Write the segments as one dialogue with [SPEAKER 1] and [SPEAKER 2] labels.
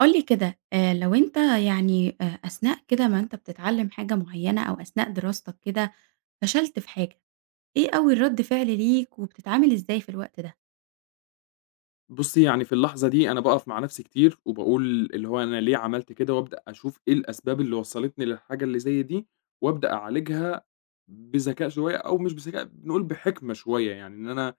[SPEAKER 1] قُل لي كده، لو أنت أثناء كده ما أنت بتتعلّم حاجة معيّنة أو أثناء دراستك كده فشلت في حاجة، إيه أول رَد فعل ليك وبتتعامل إزاي في الوقت ده؟
[SPEAKER 2] بُصّي، يعني في اللحظة دي أنا باقف مع نفسي كتير، وباقول اللي هو أنا ليه عملت كده، وأبدأ أشوف إيه الأسباب اللي وصّلتني للحاجة اللي زي دي، وأبدأ أعالجها بذكاء شوية أو مش بذكاء، نقول بحِكمة شوية، يعني إن أنا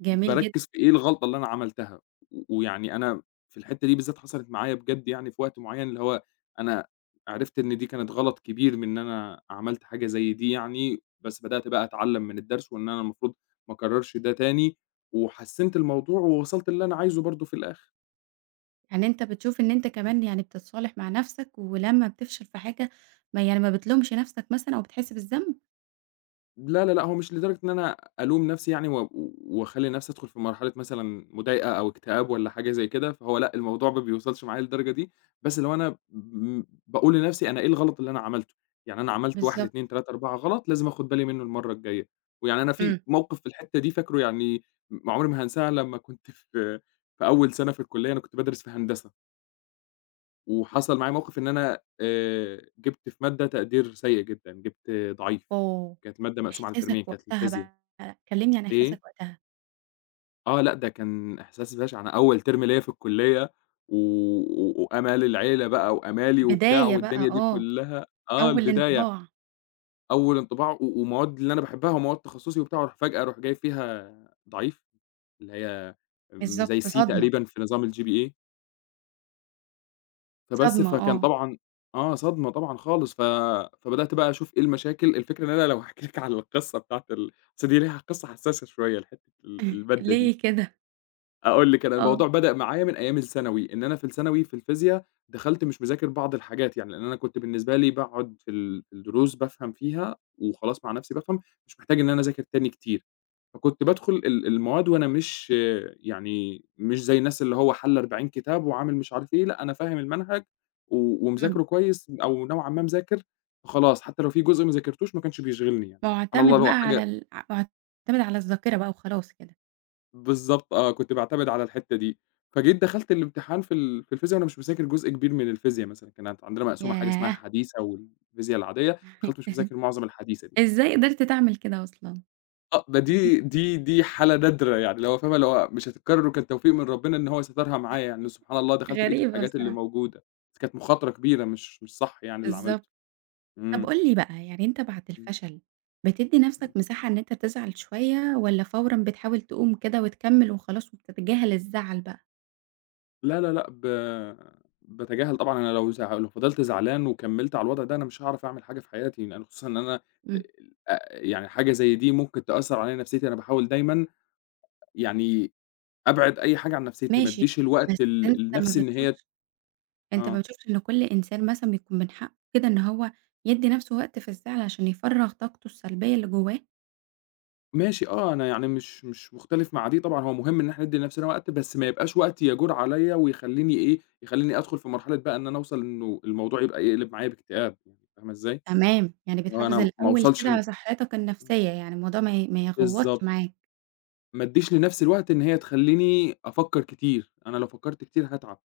[SPEAKER 1] جميل جدًا.
[SPEAKER 2] باركّز في إيه الغلطة اللي أنا عملتها، ويعني أنا في الحتّة دي بالذات حصلت معايا بجد يعني في وقت معيّن، اللي هو أنا عرفت إن دي كانت غلط كبير من إن أنا عملت حاجة زي دي يعني، بس بدأت بقى أتعلّم من الدرس وإن أنا المفروض ما أكرّرش ده تاني، وحسّنت الموضوع ووصلت للي أنا عايزه برضه في الآخر.
[SPEAKER 1] يعني أنت بتشوف إن أنت كمان يعني بتتصالح مع نَفْسك ولمّا بتفشل في حاجة ما بتلومش نَفْسك مثلًا أو بتحس بالذنب؟
[SPEAKER 2] لا، لا، لأ، هو مش لدرجة إن أنا ألوم نَفْسي يعني واخلّي نَفْسي أدخل في مرحلة مثلًا مضايقة أو اكتئاب والّا حاجة زي كده، فهو لأ، الموضوع ما بيوصلش معايا للدرجة دي، بس اللي هو أنا باقول لنَفْسي أنا إيه الغلط اللي أنا عملته، يعني أنا عملت 1،
[SPEAKER 1] بالضبط.
[SPEAKER 2] 2، 3، 4 غلط لازم آخُد بالي منّه المرّة الجاية، ويعني أنا في
[SPEAKER 1] إمم.
[SPEAKER 2] موقِف في الحتّة دي فاكره يعني عمري ما هانساه لمّا كنت في أول سَنة في الكُلّية، أنا كنت بادرس في هندسة. وحصل معايا موقف إن أنا جِبت في مادة تقدير سيء جدًا، جِبت ضعيف،
[SPEAKER 1] أوه!
[SPEAKER 2] كانت المادة مقسومة على ترمين،
[SPEAKER 1] إحساسك
[SPEAKER 2] كانت
[SPEAKER 1] وقتها
[SPEAKER 2] الفيزيا.
[SPEAKER 1] بقى، كلّمني عن
[SPEAKER 2] إيه؟
[SPEAKER 1] إحساسك وقتها.
[SPEAKER 2] آه لأ، ده كان إحساس بشع، أنا أول ترم ليّا في الكلية و و وآمال العيلة بقى وآمالي وبتاع
[SPEAKER 1] البداية بقى
[SPEAKER 2] والدنيا دي
[SPEAKER 1] آه،
[SPEAKER 2] كلّها آه،
[SPEAKER 1] أول
[SPEAKER 2] البداية،
[SPEAKER 1] انطباع.
[SPEAKER 2] أول انطباع ومواد اللي أنا باحبها ومواد تخصُّصي وبتاع، وأروح فجأة أروح جايب فيها ضعيف، اللي هي
[SPEAKER 1] بالضبط
[SPEAKER 2] زي C
[SPEAKER 1] صدمة.
[SPEAKER 2] تقريبًا في نظام الGPA. فبس،
[SPEAKER 1] صدمة
[SPEAKER 2] فكان
[SPEAKER 1] آه.
[SPEAKER 2] طبعًا آه، صدمة طبعًا خالص، فبدأت بقى أشوف إيه المشاكل، الفكرة إن أنا لو هاحكي لِك على القصة بتاعة أصل دي ليها قصة حساسة شوية لحتة ال المادة دي،
[SPEAKER 1] ليه كده؟
[SPEAKER 2] أقول لِك أنا
[SPEAKER 1] آه.
[SPEAKER 2] الموضوع بدأ معايا من أيام الثانوي، إن أنا في الثانوي في الفيزيا دخلت مش مذاكر بعض الحاجات يعني، لأن أنا كنت بالنسبة لي باقعد في الدروس بافهم فيها وخلاص مع نفسي بافهم، مش محتاج إن أنا أذاكر تاني كتير. فكنت بادخل المواد وأنا مش يعني مش زي الناس اللي هو حَل 40 كتاب وعامل مش عارف إيه، لأ أنا فاهم المنهج و
[SPEAKER 1] إمم.
[SPEAKER 2] ومذاكره كويس أو نوعًا ما مذاكر، فخلاص حتى لو في جزء ما ذاكرتوش ما كانش بيشغلني يعني، سبحان الله
[SPEAKER 1] مُعتمد
[SPEAKER 2] اللي
[SPEAKER 1] بقى
[SPEAKER 2] هو حاجة
[SPEAKER 1] على ال ع مُعتمد على الذاكرة بقى وخلاص كده.
[SPEAKER 2] بالضبط آه، كنت باعتمد على الحتّة دي. فجيت دخلت الامتحان في الفيزيا وأنا مش مذاكر جزء كبير من الفيزيا مثلًا، كانت عندنا مقسومة حاجة اسمها
[SPEAKER 1] ياه!
[SPEAKER 2] حديثة والفيزيا العادية، دخلت مش مذاكر معظم الحديثة دي.
[SPEAKER 1] إزاي قدرت تعمل كده أصلًا؟
[SPEAKER 2] آه، ما دي حالة نادرة يعني، اللي هو فاهمة، اللي هو مش هتتكرر وكان توفيق من ربنا إن هو سترها معايا يعني، إنه سبحان الله دخلت لقيت
[SPEAKER 1] غريبة
[SPEAKER 2] الحاجات اللي
[SPEAKER 1] بصراحة.
[SPEAKER 2] موجودة، بس كانت مخاطرة كبيرة مش صح يعني اللي
[SPEAKER 1] بالضبط.
[SPEAKER 2] عملته،
[SPEAKER 1] طب
[SPEAKER 2] إمم،
[SPEAKER 1] قُل لي بقى، يعني أنت بعد
[SPEAKER 2] إمم،
[SPEAKER 1] الفشل بتدّي نَفْسك
[SPEAKER 2] إمم.
[SPEAKER 1] مساحة إن أنت تزعل شوية والّا فورًا بتحاول تقوم كده وتكمّل وخلاص وبتتجاهل الزعل بقى؟
[SPEAKER 2] لا، لا، لأ، باتجاهل طبعًا أنا لو لو فضلت زعلان وكمّلت على الوضع ده أنا مش هاعرف أعمل حاجة في حياتي، لأن خصوصًا إن أنا
[SPEAKER 1] إمم.
[SPEAKER 2] يعني حاجة زي دي ممكن تأثّر عليَّ نفسيتي، أنا باحاول دايمًا يعني أبعد أي حاجة عن نفسيتي، ما
[SPEAKER 1] ماشي،
[SPEAKER 2] ادّيش
[SPEAKER 1] بس
[SPEAKER 2] الوقت ل
[SPEAKER 1] أنت ما
[SPEAKER 2] لنفسي إن هي
[SPEAKER 1] بتشوفش أنت ما
[SPEAKER 2] آه.
[SPEAKER 1] بتشوفش إن كل إنسان مثلًا بيكون من حقّه كده إن هو يدّي نَفْسه وقت في الزعل عشان يفرّغ طاقته السلبية اللي جوّاه؟
[SPEAKER 2] ماشي آه، أنا يعني مش مختلف مع دي طبعًا، هو مهم إن إحنا ندّي لنفسنا وقت، بس ما يبقاش وقت يجور عليّا ويخلّيني إيه، يخلّيني أدخل في مرحلة بقى إن أنا أوصل إنه الموضوع يبقى يقلب معايا باكتئاب، يعني فاهمة إزاي؟
[SPEAKER 1] تمام، يعني
[SPEAKER 2] اللي هو
[SPEAKER 1] بتحافظ
[SPEAKER 2] أنا ما
[SPEAKER 1] الأول
[SPEAKER 2] أوصلش
[SPEAKER 1] كده على صحتك النفسية، يعني الموضوع ما يغوّطش
[SPEAKER 2] بالضبط،
[SPEAKER 1] معاك.
[SPEAKER 2] ما أدّيش لنفسي الوقت إن هي تخلّيني أفكّر كتير، أنا لو فكّرت كتير هاتعب،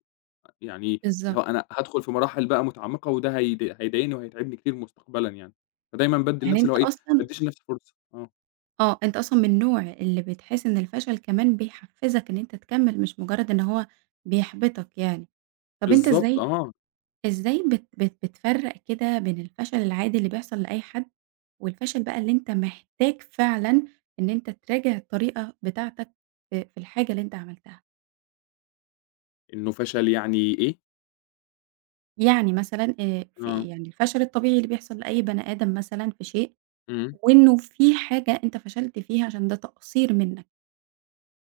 [SPEAKER 2] يعني
[SPEAKER 1] بالضبط.
[SPEAKER 2] اللي هو أنا هادخل في مراحل بقى متعمّقة وده هيضايقني وهيتعبني كتير مستقبلًا يعني، فدايمًا بادّي
[SPEAKER 1] يعني
[SPEAKER 2] لنفسي اللي
[SPEAKER 1] أنت
[SPEAKER 2] هو إيه، ما
[SPEAKER 1] أصلًا
[SPEAKER 2] أدّيش لنفسي فرصة، آه،
[SPEAKER 1] آه، أنت أصلًا من النوع اللي بتحس إن الفشل كمان بيحفّزك إن أنت تكمّل، مش مجرّد إن هو بيحبطك يعني. طَب أنت
[SPEAKER 2] بالضبط
[SPEAKER 1] إزاي
[SPEAKER 2] آه،
[SPEAKER 1] إزاي بت بت بتفرّق كده بين الفشل العادي اللي بيحصل لأي حد، والفشل بقى اللي أنت محتاج فعلًا إن أنت تراجع الطريقة بتاعتك في الحاجة اللي أنت عملتها،
[SPEAKER 2] إنه فشل يعني إيه
[SPEAKER 1] يعني مثلًا في
[SPEAKER 2] آه،
[SPEAKER 1] يعني الفشل الطبيعي اللي بيحصل لأي بني آدم مثلًا في شيء
[SPEAKER 2] إمم.
[SPEAKER 1] وإنه في حاجة أنت فشلت فيها عشان ده تقصير منّك.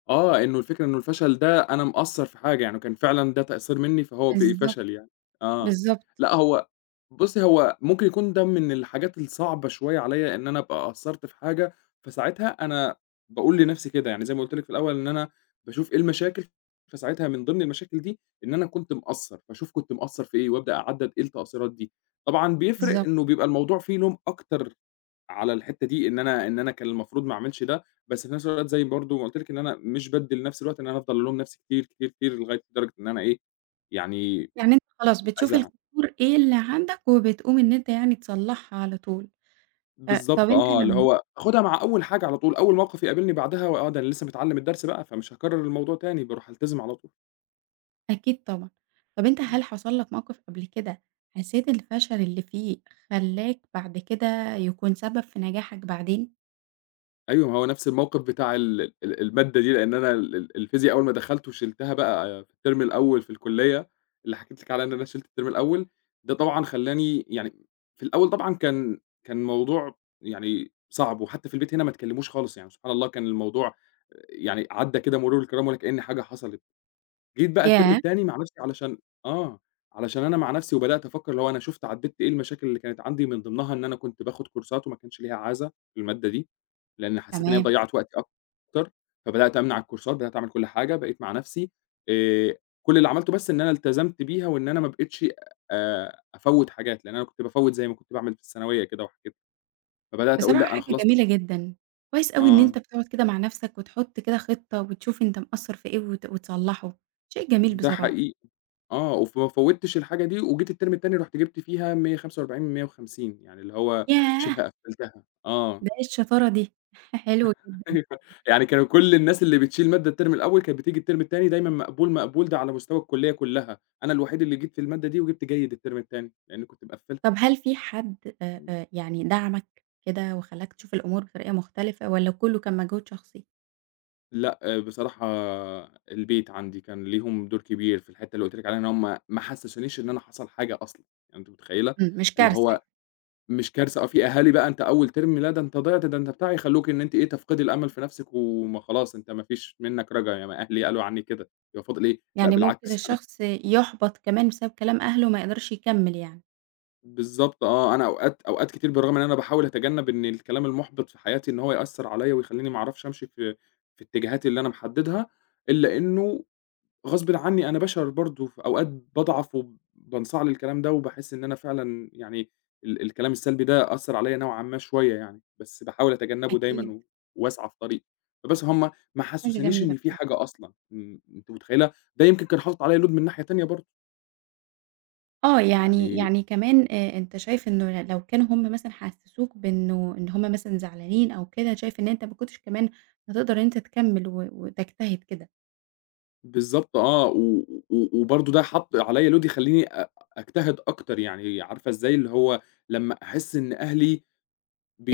[SPEAKER 2] آه، إنه الفكرة إنه الفشل ده أنا مقصّر في حاجة، يعني كان فعلًا ده تقصير منّي فهو بقي
[SPEAKER 1] بالضبط.
[SPEAKER 2] فشل يعني، آه.
[SPEAKER 1] بالضبط.
[SPEAKER 2] لأ بُصّي، هو ممكن يكون ده من الحاجات الصعبة شوية عليّا إن أنا أبقى قصّرت في حاجة، فساعتها أنا باقول لنَفْسي كده، يعني زي ما قُلت لِك في الأول إن أنا باشوف إيه المشاكل، فساعتها من ضمن المشاكل دي إن أنا كنت مقصّر، فاشوف كنت مقصّر في إيه وابدأ أعدّد إيه التقصيرات دي. طبعًا بيفرق
[SPEAKER 1] بالضبط.
[SPEAKER 2] إنه بيبقى الموضوع فيه لوم أكتر على الحتّة دي، إن أنا كان المفروض ما أعملش ده، بس في نفس الوقت زي برضه ما قُلت لِك إن أنا مش بادّي لنفسي الوقت إن أنا أفضل ألوم نفسي كتير، كتير، كتير لغاية لدرجة إن أنا إيه، يعني
[SPEAKER 1] يعني أنت خلاص بتشوف
[SPEAKER 2] أزعّل.
[SPEAKER 1] القصور إيه اللي عندك وبتقوم إن أنت يعني تصلّحها على طول. ف طَب
[SPEAKER 2] بالضبط
[SPEAKER 1] أنت
[SPEAKER 2] آه، اللي
[SPEAKER 1] لمّا
[SPEAKER 2] هو آخُدها مع أول حاجة على طول، أول موقِف يقابلني بعدها و آه، ده أنا لسه متعلّم الدرس بقى، فمش هاكرّر الموضوع تاني، باروح ألتزم على طول.
[SPEAKER 1] أكيد طبعًا. طَب أنت
[SPEAKER 2] إمم.
[SPEAKER 1] هل حصل لك موقف قبل كده حسيت الفشل اللي فيه خلّاك بعد كده يكون سبب في نجاحك بعدين؟
[SPEAKER 2] أيوه، ما هو نفْس الموقِف بتاع ال ال المادة دي، لإن أنا ال ال الفيزيا أول ما دخلت وشِلتها بقى في الترم الأول في الكُلّية، اللي حكيت لِك عليها إن أنا شِلت الترم الأول، ده طبعًا خلّاني يعني في الأول طبعًا كان موضوع يعني صعب، وحتى في البيت هنا ما اتكلّموش خالص، يعني سبحان الله كان الموضوع يعني عدّى كده مرور الكرام ولا كإن حاجة حصلت. جيت بقى الترم
[SPEAKER 1] ياه!
[SPEAKER 2] التاني مع نفسي آه، علشان أنا مع نفسي وبدأت أفكّر اللي هو أنا شُفت عدّيت إيه المشاكل اللي كانت عندي، من ضمنها إن أنا كنت باخد كورسات وما كانش ليها عازة في المادة دي، لإن حسّيت إن هي
[SPEAKER 1] تمام.
[SPEAKER 2] ضيّعت وقتي أكتر، فبدأت أمنع الكورسات، بدأت أعمل كل حاجة، بقيت مع نفسي آآ، كل اللي عملته بس إن أنا التزمت بيها وإن أنا ما بقيتش أفوّت حاجات، لإن أنا كنت بافوّت زي ما كنت باعمل في الثانوية كده وحاجات، فبدأت أقول
[SPEAKER 1] بصراحة
[SPEAKER 2] لأ أنا
[SPEAKER 1] حاجة
[SPEAKER 2] خلاص مش
[SPEAKER 1] جميلة جدًا. كويس أوي إن أنت
[SPEAKER 2] آه.
[SPEAKER 1] بتقعد كده مع نَفْسك وتحُط كده خطة وتشوف أنت مقصّر في إيه وتصلّحه. شيء جميل
[SPEAKER 2] ده
[SPEAKER 1] بصراحة.
[SPEAKER 2] حقيقي. آه، وفما فوّتش الحاجة دي، وجيت الترم التاني رُحت جِبت فيها 145 من 150 يعني اللي هو
[SPEAKER 1] ياه!
[SPEAKER 2] شِبه قفّلتها، آه.
[SPEAKER 1] ده إيه الشطارة دي! حلو جدًا.
[SPEAKER 2] أيوه، يعني كانوا كل الناس اللي بتشيل مادة الترم الأول كانت بتيجي الترم التاني دايمًا مقبول، مقبول، ده على مستوى الكلية كلّها، أنا الوحيد اللي جِبت المادة دي وجِبت جيد الترم التاني، لإني كنت مقفّلها.
[SPEAKER 1] طب هل في حد يعني دعمك كده وخلّاك تشوف الأمور بطريقة مختلفة والّا كُلّه كان مجهود شخصي؟
[SPEAKER 2] لأ، آه، بصراحة البيت عندي كان ليهم دور كبير في الحتّة اللي قُلت لك عليها إن هم ما حسّسونيش إن أنا حصل حاجة أصلًا، يعني أنتِ متخيّلة؟
[SPEAKER 1] إمم، مش
[SPEAKER 2] اللي
[SPEAKER 1] كارثة
[SPEAKER 2] هو
[SPEAKER 1] يعني.
[SPEAKER 2] مش كارثة آه، في أهالي بقى أنت أول ترم لا ده أنت ضِعت، ده أنت بتاع، يخلّوكِ إن أنتِ إيه، تفقدي الأمل في نفسِك وما خلاص أنت ما فيش منّك رجا، ياما أهلي قالوا عنّي كده، يبقى فاضل إيه؟ لأ
[SPEAKER 1] يعني ممكن
[SPEAKER 2] بالعكس أنا
[SPEAKER 1] الشخص يُحبط كمان بسبب كلام أهله وما يقدرش يكمّل يعني.
[SPEAKER 2] بالضبط آه، أنا أوقات أوقات كتير بالرغم إن أنا باحاول أتجنّب إن الكلام المُحبِط في حياتي إن هو يأثّر عليّا ويخلّيني ما أعرفش أمشي في اتجاهاتي اللي أنا محددها، إلا إنه غصبٍ عني أنا بشر برضه، في أوقات باضعف وبانصاع للكلام ده، وباحس إن أنا فعلًا يعني الكلام السلبي ده أثّر عليَّ نوعًا ما شوية يعني، بس باحاول أتجنبه دايمًا
[SPEAKER 1] أكيد.
[SPEAKER 2] وأسعى في طريقي. فبس هم ما
[SPEAKER 1] حاجة
[SPEAKER 2] حسسونيش
[SPEAKER 1] جميلة
[SPEAKER 2] إن في
[SPEAKER 1] بصراحة.
[SPEAKER 2] حاجة أصلًا، إمم، أنتِ متخيلة؟ ده يمكن كان حاطط عليَّ load من ناحية تانية برضه،
[SPEAKER 1] آه، يعني
[SPEAKER 2] يعني
[SPEAKER 1] يعني كمان أنت شايف إنه لو كانوا هم مثلًا حسّسوك بإنه إن هم مثلًا زعلانين أو كده، شايف إن أنت ما كنتش كمان هتقدر إن أنت تكمّل وتجتهد كده.
[SPEAKER 2] بالضبط آه، و و وبرضه ده حَط عليَّ load يخلّيني أجتهد أكتر، يعني عارفة إزاي؟ اللي هو لمّا أحس إن أهلي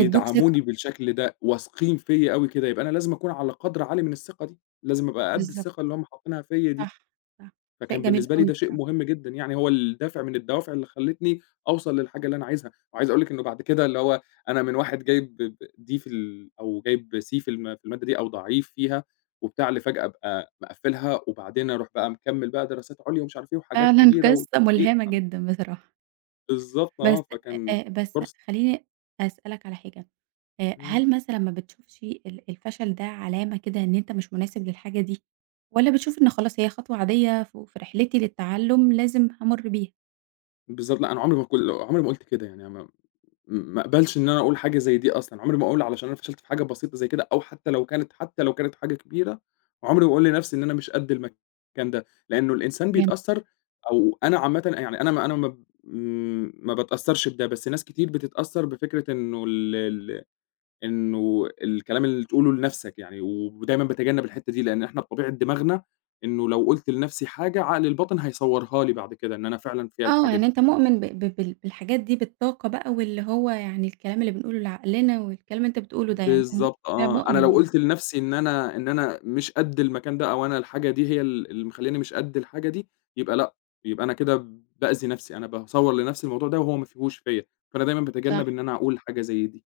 [SPEAKER 1] ادّوك ثقة.
[SPEAKER 2] بالشكل ده، واثقين فيّا أوي كده، يبقى أنا لازم أكون على قدْر عالي من الثقة دي، لازم أبقى قد
[SPEAKER 1] بالضبط.
[SPEAKER 2] الثقة اللي هُم حاطينها فيّا دي،
[SPEAKER 1] صح، صح. شيء
[SPEAKER 2] فكان
[SPEAKER 1] جميل
[SPEAKER 2] بالنسبة لي
[SPEAKER 1] أوي
[SPEAKER 2] ده شيء
[SPEAKER 1] بصراحة.
[SPEAKER 2] مهم جدًا يعني، هو الدافع من الدوافع اللي خلّتني أوصل للحاجة اللي أنا عايزها، وعايز أقول لِك إنه بعد كده اللي هو أنا من واحد جايب D في ال أو جايب C في المادة دي أو ضعيف فيها وبتاع، لفجأة أبقى مقفّلها وبعدين أروح بقى مكمّل بقى دراسات عُليا ومش عارف إيه وحاجات
[SPEAKER 1] فعلًا
[SPEAKER 2] كبيرة
[SPEAKER 1] قصة
[SPEAKER 2] وتحقيق
[SPEAKER 1] ملهمة جدًا بصراحة.
[SPEAKER 2] بالضبط
[SPEAKER 1] بس
[SPEAKER 2] آه،
[SPEAKER 1] أ
[SPEAKER 2] فكان
[SPEAKER 1] أ بس
[SPEAKER 2] كورس
[SPEAKER 1] خلّيني أسألك على حاجة،
[SPEAKER 2] إمم،
[SPEAKER 1] هل مثلًا ما بتشوفش الفشل ده علامة كده إن أنت مش مناسب للحاجة دي، والّا بتشوف إن خلاص هي خطوة عادية في رحلتي للتعلُّم لازم هامُر بيها؟
[SPEAKER 2] بالضبط، لأ أنا عمري ما كل عمري ما قُلت كده يعني ما اقبلش إن أنا أقول حاجة زي دي أصلًا، عمري ما أقول علشان أنا فشلت في حاجة بسيطة زي كده أو حتى لو كانت حاجة كبيرة، عمري ما أقول لنفْسي إن أنا مش قد المكان ده، لإنه الإنسان
[SPEAKER 1] جميل.
[SPEAKER 2] بيتأثّر أو أنا عامةً يعني أنا ما أنا ما ب م ما باتأثّرش بده، بس ناس كتير بتتأثّر بفكرة إنه ال ال إنه الكلام اللي تقوله لنفْسك يعني، ودايمًا باتجنّب الحتّة دي، لإن إحنا بطبيعة دماغنا إنه لو قُلت لنفْسي حاجة، عقل الباطن هيصوّرها لي بعد كده إن أنا فعلًا فيّا
[SPEAKER 1] آه،
[SPEAKER 2] الحاجة
[SPEAKER 1] يعني
[SPEAKER 2] دي.
[SPEAKER 1] أنت مؤمن ب ب بال بالحاجات دي، بالطاقة بقى واللي هو يعني الكلام اللي بنقوله لعقلنا والكلام اللي أنت بتقوله ده،
[SPEAKER 2] بالضبط
[SPEAKER 1] أنت
[SPEAKER 2] آه، أنا
[SPEAKER 1] مؤمن
[SPEAKER 2] لو
[SPEAKER 1] بيه.
[SPEAKER 2] قُلت لنَفْسي إن أنا مش قد المكان ده، أو أنا الحاجة دي هي اللي مخلّياني مش قد الحاجة دي، يبقى لأ، يبقى أنا كده بأذي نَفْسي، أنا باصوّر لنَفْسي الموضوع ده وهو ما فيهوش فيّا، فأنا دايمًا
[SPEAKER 1] صح.
[SPEAKER 2] باتجنّب إن أنا أقول حاجة زي دي.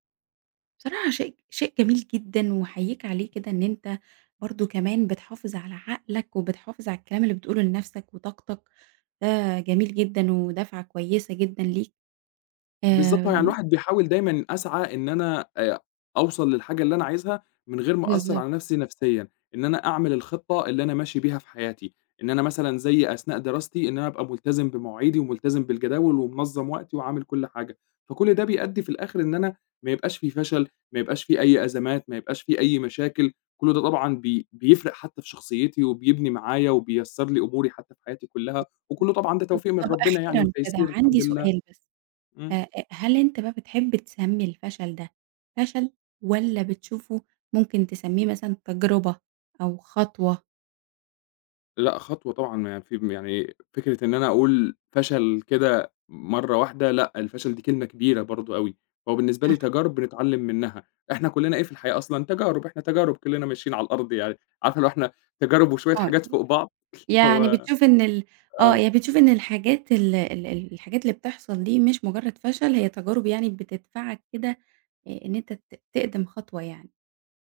[SPEAKER 1] بصراحة شيء جميل جدًا وأحييك عليه كده إن أنت برضه كمان بتحافظ على عقلك، وبتحافظ على الكلام اللي بتقوله لنفسك وطاقتك، ده جميل جدًا ودفعة كويسة جدًا ليك.
[SPEAKER 2] بالضبط، يعني
[SPEAKER 1] آمم.
[SPEAKER 2] الواحد بيحاول دايمًا أسعى إن أنا أوصل للحاجة اللي أنا عايزها من غير ما أأثّر
[SPEAKER 1] بالضبط.
[SPEAKER 2] على نفسي نفسيًا، إن أنا أعمل الخطة اللي أنا ماشي بيها في حياتي، إن أنا مثلًا زي أثناء دراستي إن أنا أبقى ملتزم بمواعيدي وملتزم بالجداول ومنظّم وقتي وعامل كل حاجة، فكل ده بيأدّي في الآخر إن أنا ما يبقاش في فشل، ما يبقاش في أي أزمات، ما يبقاش في أي مشاكل، كل ده طبعًا بيفرق حتى في شخصيتي وبيبني معايا وبييسّر لي أموري حتى في حياتي كلّها، وكلّه طبعًا ده
[SPEAKER 1] طب
[SPEAKER 2] توفيق من
[SPEAKER 1] طب
[SPEAKER 2] ربنا يعني
[SPEAKER 1] أخيرًا كده
[SPEAKER 2] وتيسير
[SPEAKER 1] عندي
[SPEAKER 2] الحمد لله،
[SPEAKER 1] سؤال بس، أ
[SPEAKER 2] إمم.
[SPEAKER 1] أ هل أنت بقى بتحب تسمّي الفشل ده فشل والّا بتشوفه ممكن تسميه مثلًا تجربة أو خطوة؟
[SPEAKER 2] لأ، خطوة طبعًا يعني في يعني فكرة إن أنا أقول فشل كده مرّة واحدة لأ، الفشل دي كلمة كبيرة برضه أوي، هو بالنسبة
[SPEAKER 1] صح.
[SPEAKER 2] لي تجارب بنتعلم منها، إحنا كلّنا إيه في الحياة أصلًا تجارب، إحنا تجارب كلّنا ماشيين على الأرض يعني، عارفة اللي هو إحنا تجارب وشوية
[SPEAKER 1] آه.
[SPEAKER 2] حاجات فوق بعض اللي
[SPEAKER 1] يعني
[SPEAKER 2] هو
[SPEAKER 1] بتشوف إن آه،
[SPEAKER 2] آه،
[SPEAKER 1] يعني بتشوف إن الحاجات ال ال ال الحاجات اللي بتحصل دي مش مجرد فشل، هي تجارب يعني بتدفعك كده إن أنت تقدم خطوة يعني.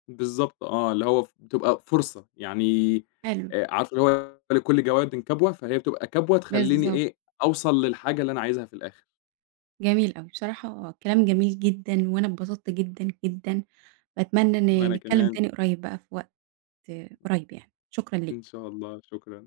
[SPEAKER 2] بالضبط آه، اللي هو ف بتبقى فرصة، يعني
[SPEAKER 1] حلو.
[SPEAKER 2] عارفة اللي هو لكل جواد كبوة، فهي بتبقى كبوة تخلّيني
[SPEAKER 1] بالضبط.
[SPEAKER 2] إيه، أوصل للحاجة اللي أنا عايزها في الآخر.
[SPEAKER 1] جميل أوي، بصراحة كلام
[SPEAKER 2] إمم،
[SPEAKER 1] جميل جدًا، وأنا اتبسطت جدًا، جدًا، باتمنى إن
[SPEAKER 2] وأنا
[SPEAKER 1] نتكلم
[SPEAKER 2] كمان،
[SPEAKER 1] تاني قريب بقى في وقت قريب يعني، شكرًا
[SPEAKER 2] إن
[SPEAKER 1] ليك.
[SPEAKER 2] شاء الله، شكرًا.